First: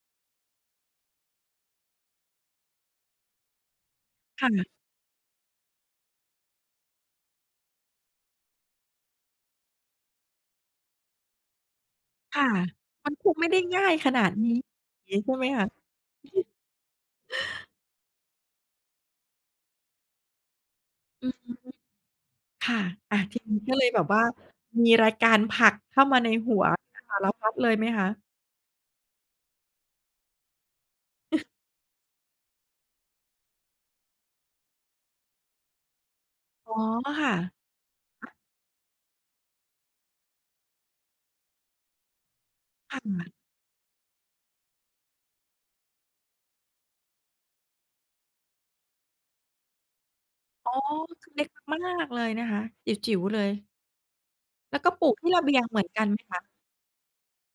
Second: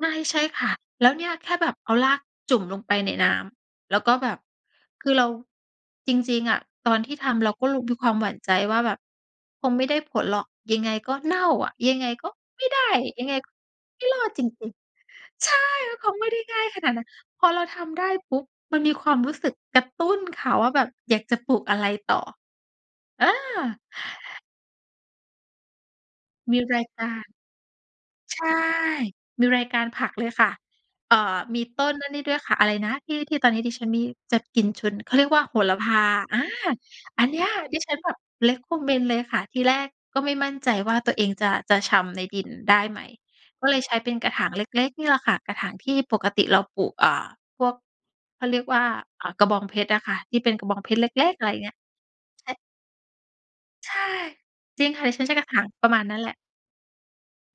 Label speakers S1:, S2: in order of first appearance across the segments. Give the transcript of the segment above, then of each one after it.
S1: ใช่ ใช่ค่ะ แล้วเนี่ยแค่แบบเอารากจุ่มลงไปในน้ำ แล้วก็แบบ
S2: ค่ะ
S1: คือเราจริง ๆ อะ ตอนที่ทำเราก็ลึก ๆ มีความหวั่นใจว่า แบบคงไม่ได้ผลหรอก ยังไงก็เน่าอะ ยังไงก็
S2: ค่ะ
S1: ไม่ได้
S2: มัน
S1: ยั
S2: ค
S1: งไง
S2: งไม
S1: ก
S2: ่
S1: ็
S2: ได้ง่าย
S1: ไม่
S2: ข
S1: ร
S2: น
S1: อ
S2: า
S1: ด
S2: ด
S1: จร
S2: นี้
S1: ิง
S2: งี้ใช่ไ
S1: ๆ
S2: ห
S1: ใ
S2: ม
S1: ช่
S2: คะ?
S1: คงไม่ได้ง่ายขนาดนั้น พอเราทำได้ปุ๊บ มันมีความรู้สึกกระตุ้นค่ะว่า แบบอยาก
S2: อื
S1: จะ
S2: ม
S1: ปลูกอะไรต่อ
S2: ค่ะ อ่า
S1: อ
S2: ทีนี้ก็
S1: า
S2: เลยแบบว่า มีรายการผักเข้ามาในห
S1: ม
S2: ั
S1: ี
S2: ว
S1: รายก
S2: ส
S1: า
S2: า
S1: ร
S2: รพัดเลยไหมคะ?
S1: ใช่ มีรายการผักเลยค่ะ เอ่อ มีต้นอันนี่ด้วยค่ะ อะไรนะ ที่ ที่ตอนนี้ดิฉันมี จะกลิ่นฉุน เขาเรียกว่า โหระพา อา
S2: อ๋อ
S1: อ
S2: ค
S1: ัน
S2: ่
S1: เนี้ย
S2: ะ
S1: ดิฉันแบบ recommend เลยค่ะ ทีแรกก็ไม่มั่นใจว่า ตัวเองจะ จะชำในดินได้
S2: ค
S1: ไห
S2: ่
S1: ม
S2: ะ
S1: ก็เลยใช้เป็นกระถางเล็ก ๆ นี่แหละค่ะ กระถางที่ปกติเราปลูก เอ่อ พวกเขาเรียกว่า อ่า กระบองเพชรอะค่ะ ที่เป็นกระ
S2: อ๋
S1: บ
S2: อ
S1: องเพชรเ
S2: ค
S1: ล็
S2: ือ
S1: ก ๆ
S2: เล
S1: อ
S2: ็
S1: ะไ
S2: ก
S1: รอย่างเงี้
S2: ม
S1: ย
S2: าก ๆ เลยน
S1: ใ
S2: ะ
S1: ช้
S2: คะ จิ๋ว ๆ เลย
S1: ใช่
S2: แล้
S1: จ
S2: ว
S1: ริ
S2: ก็
S1: งค่
S2: ป
S1: ะ
S2: ล
S1: ด
S2: ู
S1: ิ
S2: ก
S1: ฉั
S2: ท
S1: น
S2: ี
S1: ใ
S2: ่
S1: ช้
S2: ร
S1: กร
S2: ะ
S1: ะ
S2: เบ
S1: ถ
S2: ี
S1: า
S2: ยง
S1: ง
S2: เหมื
S1: ป
S2: อ
S1: ร
S2: น
S1: ะม
S2: ก
S1: า
S2: ั
S1: ณ
S2: น
S1: นั
S2: ไ
S1: ้
S2: หม
S1: นแหล
S2: ค
S1: ะ
S2: ะ?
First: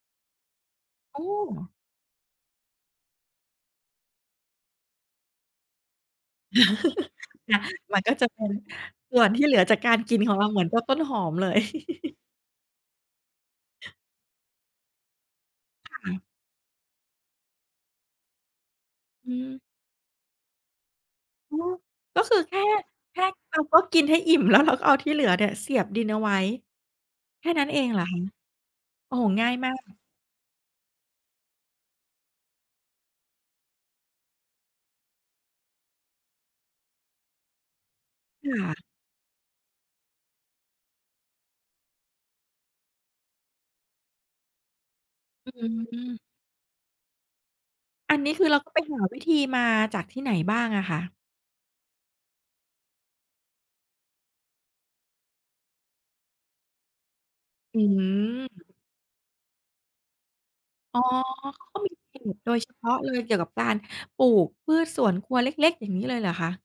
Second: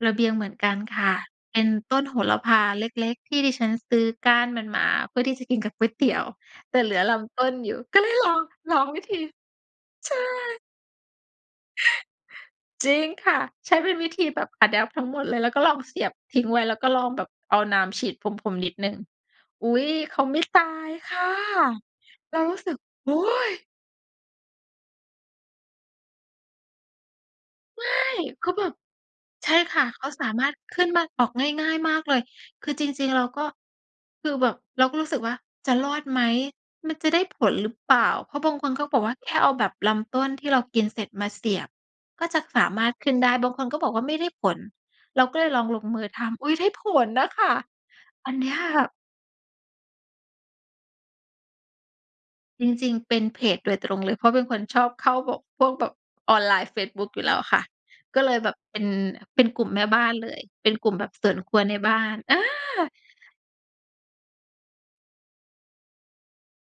S1: ระเบียงเหมือนกันค่ะ
S2: โอ้!
S1: เป็นต้นโหระพาเล็ก ๆ ที่ดิฉันซื้อก้านมันมา เพื่อที่จะกินกับก๋วยเตี๋ยว แต่เหลือลำต้
S2: ค
S1: น
S2: ่ะ
S1: อยู่
S2: ม
S1: ก็
S2: ัน
S1: เล
S2: ก็
S1: ย
S2: จ
S1: ล
S2: ะ
S1: อ
S2: เป
S1: ง
S2: ็น
S1: ลองวิธ
S2: ส
S1: ี
S2: ่วนที่เหลือจากการ
S1: ใ
S2: ก
S1: ช
S2: ิ
S1: ่
S2: นของเราเหมือนพวกต้นหอมเลย
S1: จริงค่ะ ใช้เป็นวิธีแบบ adapt ทั้งหมดเลย แล้วก็ลอง
S2: ค
S1: เสีย
S2: ่
S1: บ
S2: ะ
S1: ทิ้งไว้ แล้วก็ลองแบบเอาน้ำฉีดพรม ๆ นิดหนึ่ง
S2: อืม
S1: อุ๊ย เขาไม่ตายค่ะ
S2: โอ้! ก็ค
S1: เ
S2: ื
S1: ร
S2: อ
S1: าร
S2: แค
S1: ู
S2: ่
S1: ้สึก โอ
S2: แค
S1: ้
S2: ่
S1: โ
S2: เรา
S1: ฮ
S2: ก็กินให้อิ่ม แล้วเรา ก็เอาที่เหลือเนี่ยเสียบดินเอาไว้ แค่นั้นเอ
S1: ไม
S2: ง
S1: ่
S2: เหรอคะ?
S1: ก็แบบ
S2: โอ้โฮ ง
S1: ใ
S2: ่
S1: ช
S2: าย
S1: ่
S2: มา
S1: ค่ะ
S2: ก
S1: เขาสามารถขึ้นมาออกง่าย ๆ มากเลย คือจริง ๆ เราก็ คือแบบเราก็รู้สึกว่า จะรอดไหม? มันจะได้ผลหรือเปล่า? เพราะ
S2: ค
S1: บางคน
S2: ่
S1: เข
S2: ะ
S1: าบอกว่า แค่เอาแบบลำต้นที่เรากินเสร็จมาเสียบ ก็จะสามารถขึ้นได้ บางคนก็บอกว่า ไม่ได้ผล เราก็เล
S2: อื
S1: ยลองลงมือ
S2: ม
S1: ทำ อุ๊ย ได้ผลน่ะค่ะ
S2: อันน
S1: อ
S2: ี
S1: ั
S2: ้
S1: น
S2: ค
S1: เ
S2: ื
S1: น
S2: อ
S1: ี
S2: เ
S1: ้
S2: รา
S1: ย
S2: ก็ไปหาวิธีมาจากที่ไหนบ้างอะคะ?
S1: จริง ๆ เป็นเพจโดยตรงเลย เพราะเป็นคนชอบเข้าแบบ พวกแบบออนไลน์ เฟซบุ๊ก อยู่แล้วอะค่ะ
S2: อื
S1: ก็เลยแบบ
S2: ม
S1: เป็น เป็นกลุ่มแม่บ้านเลย เป็นกลุ่ม
S2: อ๋อ
S1: แบบสวนครั
S2: เข
S1: ว
S2: า
S1: ใน
S2: ก็ม
S1: บ
S2: ี
S1: ้า
S2: เพ
S1: น
S2: จ
S1: อา
S2: โดยเฉพาะเลย เกี่ยวกับการปลูกพืชสวนครัวเล็ก ๆ อย่างงี้เลยเหรอคะ?